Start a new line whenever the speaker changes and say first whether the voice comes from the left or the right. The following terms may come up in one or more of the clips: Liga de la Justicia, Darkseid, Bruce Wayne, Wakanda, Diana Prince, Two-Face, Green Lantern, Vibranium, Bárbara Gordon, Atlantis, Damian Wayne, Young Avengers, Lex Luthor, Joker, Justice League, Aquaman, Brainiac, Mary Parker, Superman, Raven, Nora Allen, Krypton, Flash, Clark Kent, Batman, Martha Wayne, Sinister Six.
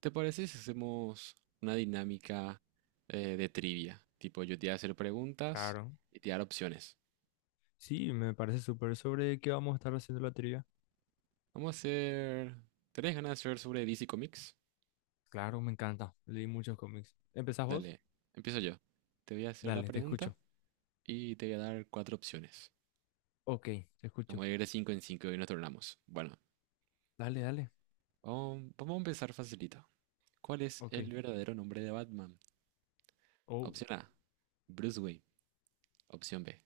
right: ¿Te parece si hacemos una dinámica de trivia? Tipo, yo te voy a hacer preguntas
left: Claro,
right: y te voy a dar opciones.
left: sí, me parece súper. ¿Sobre qué vamos a estar haciendo la trivia?
right: Vamos a hacer... ¿Tenés ganas de hacer sobre DC Comics?
left: Claro, me encanta. Leí muchos cómics. ¿Empezás vos?
right: Dale, empiezo yo. Te voy a hacer la
left: Dale, te
right: pregunta
left: escucho.
right: y te voy a dar cuatro opciones.
left: Ok, te escucho.
right: Vamos a ir de cinco en cinco y nos tornamos. Bueno,
left: Dale, dale.
right: vamos a empezar facilito. ¿Cuál es
left: Ok.
right: el verdadero nombre de Batman?
left: Oh,
right: Opción A, Bruce Wayne. Opción B,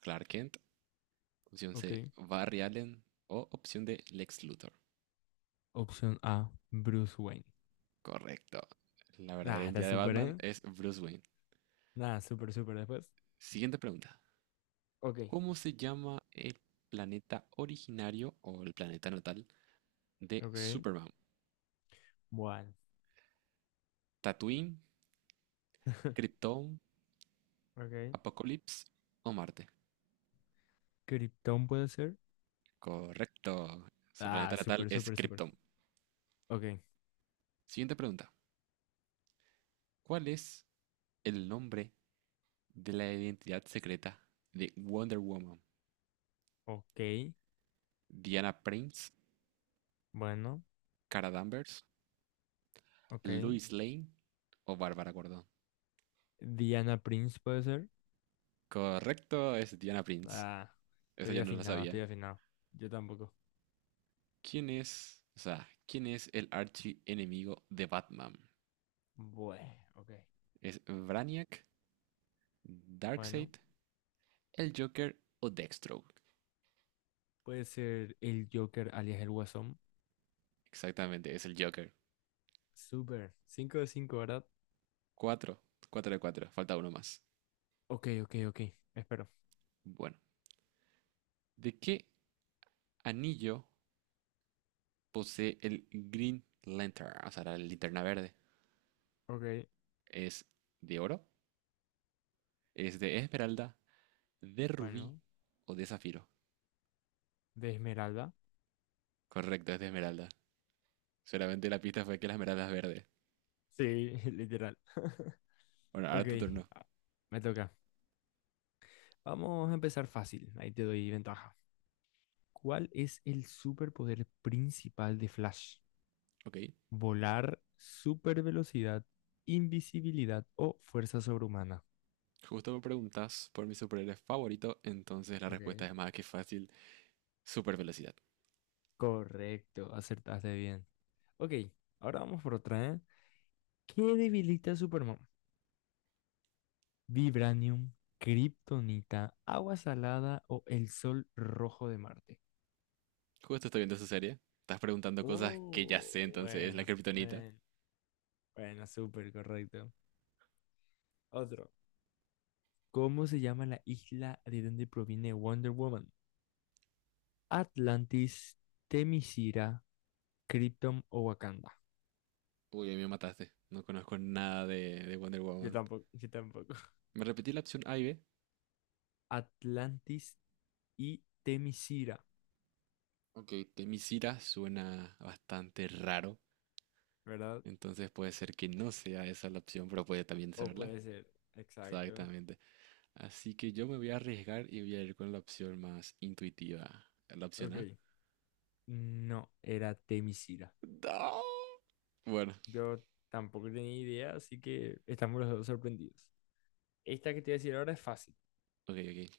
right: Clark Kent. Opción
left: ok.
right: C, Barry Allen. O opción D, Lex Luthor.
left: Opción A, Bruce Wayne.
right: Correcto. La verdadera
left: Ah, está
right: identidad de
left: súper,
right: Batman
left: ¿eh?
right: es Bruce Wayne.
left: Nada, súper, súper después.
right: Siguiente pregunta.
left: Ok.
right: ¿Cómo se llama el planeta originario o el planeta natal de
left: Ok,
right: Superman?
left: bueno.
right: ¿Tatooine, Krypton,
left: Ok.
right: Apocalipsis o Marte?
left: Krypton puede ser.
right: Correcto. Su
left: Ah,
right: planeta natal
left: súper,
right: es
left: súper, súper.
right: Krypton.
left: Ok.
right: Siguiente pregunta. ¿Cuál es el nombre de la identidad secreta de Wonder Woman?
left: Ok.
right: ¿Diana Prince,
left: Bueno,
right: Cara Danvers,
left: ok.
right: Lois Lane o Bárbara Gordon?
left: Diana Prince puede ser.
right: Correcto, es Diana Prince.
left: Ah,
right: Esa
left: estoy
right: yo no la
left: afinado, estoy
right: sabía.
left: afinado. Yo tampoco.
right: ¿Quién es, o sea, quién es el archienemigo de Batman?
left: Bueno, ok.
right: ¿Es Brainiac,
left: Bueno,
right: Darkseid, el Joker o Deathstroke?
left: puede ser el Joker alias el Guasón.
right: Exactamente, es el Joker.
left: Súper. ¿Cinco de cinco, verdad?
right: Cuatro, cuatro de cuatro, falta uno más.
left: Ok, ok, ok. Espero.
right: Bueno, ¿de qué anillo posee el Green Lantern? O sea, la linterna verde.
left: Ok,
right: ¿Es de oro? ¿Es de esmeralda, de rubí
left: bueno.
right: o de zafiro?
left: De esmeralda.
right: Correcto, es de esmeralda. Solamente la pista fue que la esmeralda es verde.
left: Sí, literal.
right: Bueno,
left: Ok,
right: ahora tu turno.
left: ah, me toca. Vamos a empezar fácil. Ahí te doy ventaja. ¿Cuál es el superpoder principal de Flash?
right: Ok.
left: ¿Volar, supervelocidad, invisibilidad o fuerza sobrehumana?
right: Justo me preguntas por mi superhéroe favorito, entonces la respuesta
left: Ok.
right: es más que fácil, super velocidad.
left: Correcto, acertaste bien. Ok, ahora vamos por otra, ¿eh? ¿Qué debilita a Superman? ¿Vibranium, kryptonita, agua salada o el sol rojo de Marte?
right: Justo estoy viendo esa serie, estás preguntando cosas que ya
left: Oh,
right: sé, entonces es la
left: bueno,
right: kriptonita.
left: bueno, bueno, súper correcto. Otro. ¿Cómo se llama la isla de donde proviene Wonder Woman? ¿Atlantis, Temisira, Krypton o Wakanda?
right: Uy, ahí me mataste, no conozco nada de Wonder
left: Yo
right: Woman.
left: tampoco, yo tampoco.
right: Me repetí la opción A y B.
left: Atlantis y Temisira,
right: Ok, Temisira suena bastante raro,
left: ¿verdad?
right: entonces puede ser que no sea esa la opción, pero puede también
left: O
right: serla.
left: puede ser, exacto.
right: Exactamente. Así que yo me voy a arriesgar y voy a ir con la opción más intuitiva. ¿La opción A?
left: Ok. No, era Temisira.
right: No. Bueno,
left: Yo tampoco tenía idea, así que estamos los dos sorprendidos. Esta que te voy a decir ahora es fácil.
right: ok, ok,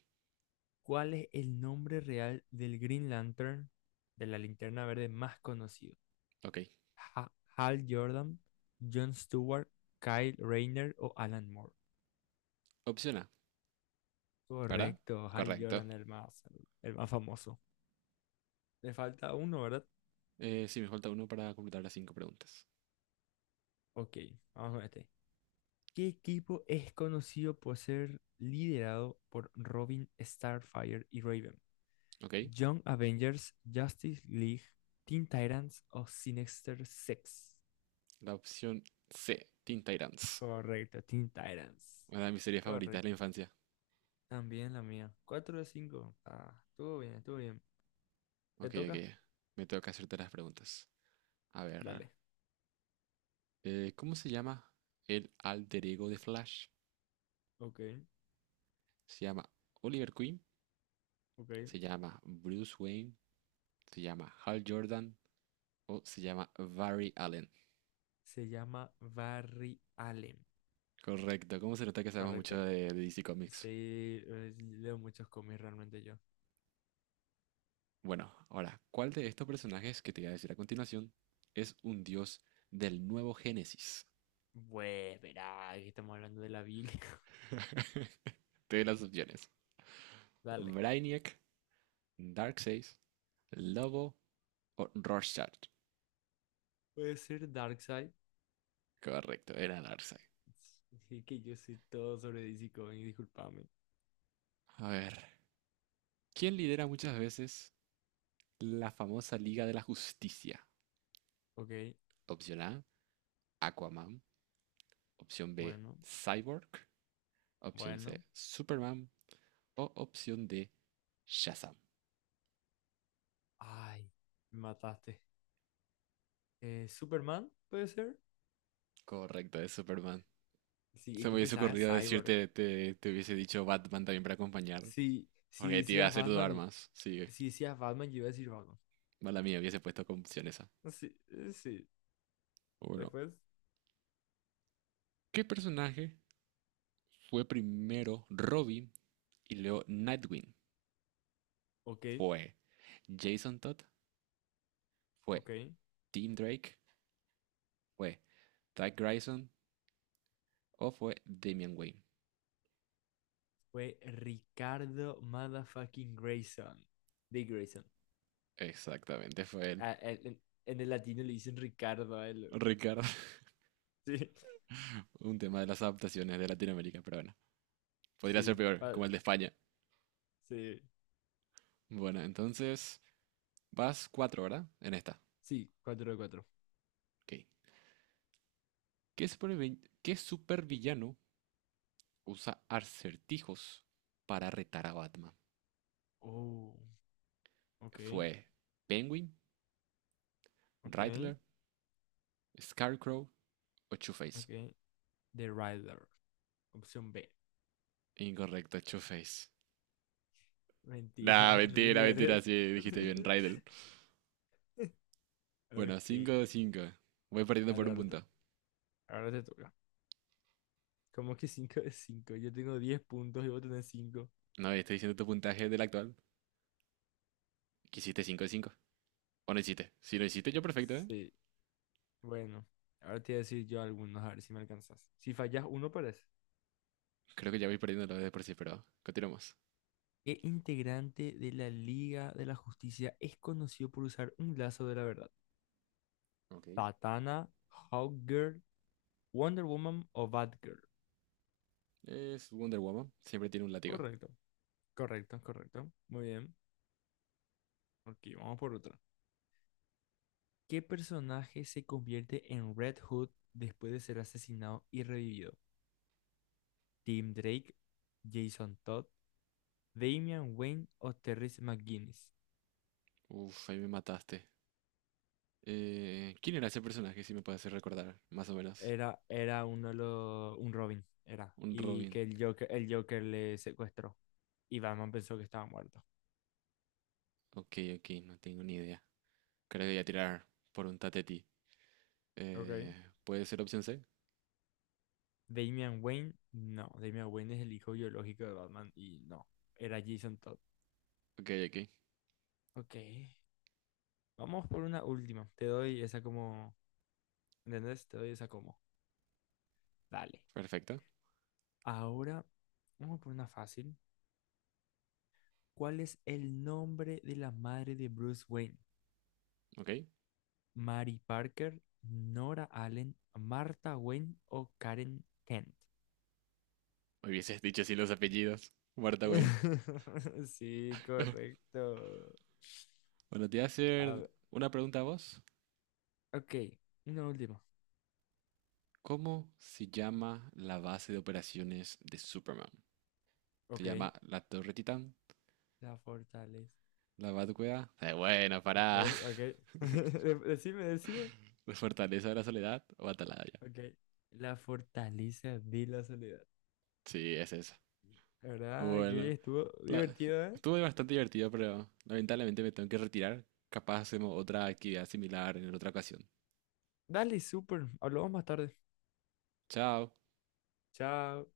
left: ¿Cuál es el nombre real del Green Lantern, de la linterna verde más conocido?
right: ok.
left: Ha- ¿Hal Jordan, John Stewart, Kyle Rayner o Alan Moore?
right: Opción A, ¿verdad?
left: Correcto, Hal
right: Correcto.
left: Jordan, el más famoso. Le falta uno, ¿verdad?
right: Sí, me falta uno para completar las cinco preguntas.
left: Ok, vamos con este. ¿Qué equipo es conocido por ser liderado por Robin, Starfire y Raven?
right: Ok.
left: ¿Young Avengers, Justice League, Teen Titans o Sinister Six?
right: La opción C, Teen Titans.
left: Correcto, Teen Titans.
right: Una de mis series favoritas de la
left: Correcto.
right: infancia.
left: También la mía. 4 de 5. Ah, estuvo bien, estuvo bien. ¿Te
right: Ok,
left: toca?
right: ok. Me toca hacerte las preguntas. A ver.
left: Dale.
right: ¿Cómo se llama el alter ego de Flash?
left: Ok,
right: ¿Se llama Oliver Queen?
left: ok.
right: ¿Se llama Bruce Wayne? ¿Se llama Hal Jordan? O se llama Barry Allen.
left: Se llama Barry Allen.
right: Correcto, ¿cómo se nota que sabemos mucho
left: Correcto.
right: de DC Comics?
left: Sí, leo muchos cómics realmente yo.
right: Bueno, ahora, ¿cuál de estos personajes que te voy a decir a continuación es un dios del nuevo Génesis?
left: Bueno, verá, aquí estamos hablando de la Biblia.
right: Te doy las opciones.
left: Dale.
right: Brainiac, Darkseid, Lobo o Rorschach.
left: Puede ser Darkseid.
right: Correcto, era Darkseid.
left: Sí, que yo sé todo sobre DC Comics, discúlpame.
right: A ver, ¿quién lidera muchas veces la famosa Liga de la Justicia?
left: Ok,
right: Opción A, Aquaman. Opción B,
left: bueno,
right: Cyborg. Opción C,
left: bueno.
right: Superman. O opción D, Shazam.
left: Ay, me mataste. ¿Superman puede ser?
right: Correcto, es Superman.
left: Sí,
right: Se
left: es
right: me
left: que
right: hubiese
left: pensaba en
right: ocurrido
left: Cyborg.
right: decirte, te hubiese dicho Batman también para acompañar.
left: Sí, si
right: Porque te iba a
left: decías
right: hacer
left: Batman,
right: dudar
left: y-
right: más. Sigue.
left: Si decías Batman, yo iba a decir Batman.
right: Mala mía, hubiese puesto como opción esa.
left: Sí, sí.
right: Uno.
left: Después,
right: ¿Qué personaje fue primero Robin y luego Nightwing?
left: ok,
right: ¿Fue Jason Todd? ¿Fue
left: ok.
right: Tim Drake? ¿Fue Doug Grayson? ¿O fue Damian Wayne?
left: Fue Ricardo Motherfucking Grayson. De Grayson.
right: Exactamente, fue él.
left: Ah, en el latino le dicen Ricardo a él.
right: Ricardo, un tema de las adaptaciones de Latinoamérica, pero bueno. Podría
left: Sí,
right: ser
left: sí.
right: peor, como el de España.
left: Sí,
right: Bueno, entonces vas cuatro, ¿verdad? En esta.
left: sí, 4 de 4.
right: Ok. ¿Qué supervillano usa acertijos para retar a Batman?
left: Oh, ok,
right: ¿Fue Penguin,
left: ok,
right: Riddler, Scarecrow o Two-Face?
left: ok. The Rider. Opción B.
right: Incorrecto, Two-Face. Nah,
left: Mentira,
right: mentira,
left: Riddler
right: mentira,
left: es.
right: sí, dijiste bien, Riddler. Bueno,
left: Ok.
right: 5, de 5. Voy perdiendo
left: Dale,
right: por un
left: ahora te,
right: punto.
left: ahora te toca. ¿Cómo que cinco de cinco? Yo tengo 10 puntos y vos tenés cinco.
right: No, estoy diciendo tu puntaje del actual. ¿Que hiciste 5 de cinco? ¿O no hiciste? Si lo hiciste, yo perfecto, ¿eh?
left: Sí. Bueno, ahora te voy a decir yo algunos, a ver si me alcanzas. Si fallas uno, parece.
right: Creo que ya voy perdiendo lo de por sí, pero continuamos.
left: ¿Qué integrante de la Liga de la Justicia es conocido por usar un lazo de la verdad?
right: Ok.
left: ¿Satana, Hawkgirl, Wonder Woman o Batgirl?
right: Es Wonder Woman, siempre tiene un látigo.
left: Correcto, correcto, correcto. Muy bien. Aquí vamos por otra. ¿Qué personaje se convierte en Red Hood después de ser asesinado y revivido? ¿Tim Drake, Jason Todd, Damian Wayne o Terrence McGuinness?
right: Uf, ahí me mataste. ¿Quién era ese personaje, si me puedes hacer recordar, más o menos?
left: Era uno de los, un Robin, era.
right: Un
left: Y
right: Robin.
left: que el Joker le secuestró. Y Batman pensó que estaba muerto.
right: Ok, ok, no tengo ni idea. Creo que voy a tirar por un Tateti.
left: Ok.
right: Eh, ¿Puede ser opción C?
left: Damian Wayne, no. Damian Wayne es el hijo biológico de Batman y no. Era Jason Todd.
right: Ok, ok,
left: Ok. Vamos por una última. Te doy esa como, ¿entendés? Te doy esa como. Dale.
right: perfecto.
left: Ahora, vamos por una fácil. ¿Cuál es el nombre de la madre de Bruce Wayne?
right: Ok,
left: ¿Mary Parker, Nora Allen, Martha Wayne o Karen Kent?
right: hubieses dicho así los apellidos. Martha Wayne.
left: Sí, correcto.
right: Bueno, te voy a
left: A
right: hacer
left: ver,
right: una pregunta a vos.
left: ok, una última.
right: ¿Cómo se llama la base de operaciones de Superman? ¿Se
left: Ok,
right: llama la Torre Titán?
left: la fortaleza.
right: ¿La Batucueva? Bueno,
left: Ok,
right: pará.
left: ok. Decime, decime.
right: Fortaleza de la Soledad o Atalaya.
left: Ok. La fortaleza de la soledad.
right: Sí, es eso.
left: La verdad que
right: Bueno,
left: estuvo
right: la-
left: divertido, ¿eh?
right: estuvo bastante divertido, pero lamentablemente me tengo que retirar. Capaz hacemos otra actividad similar en otra ocasión.
left: Dale, súper. Hablamos más tarde.
right: Chao.
left: Chao.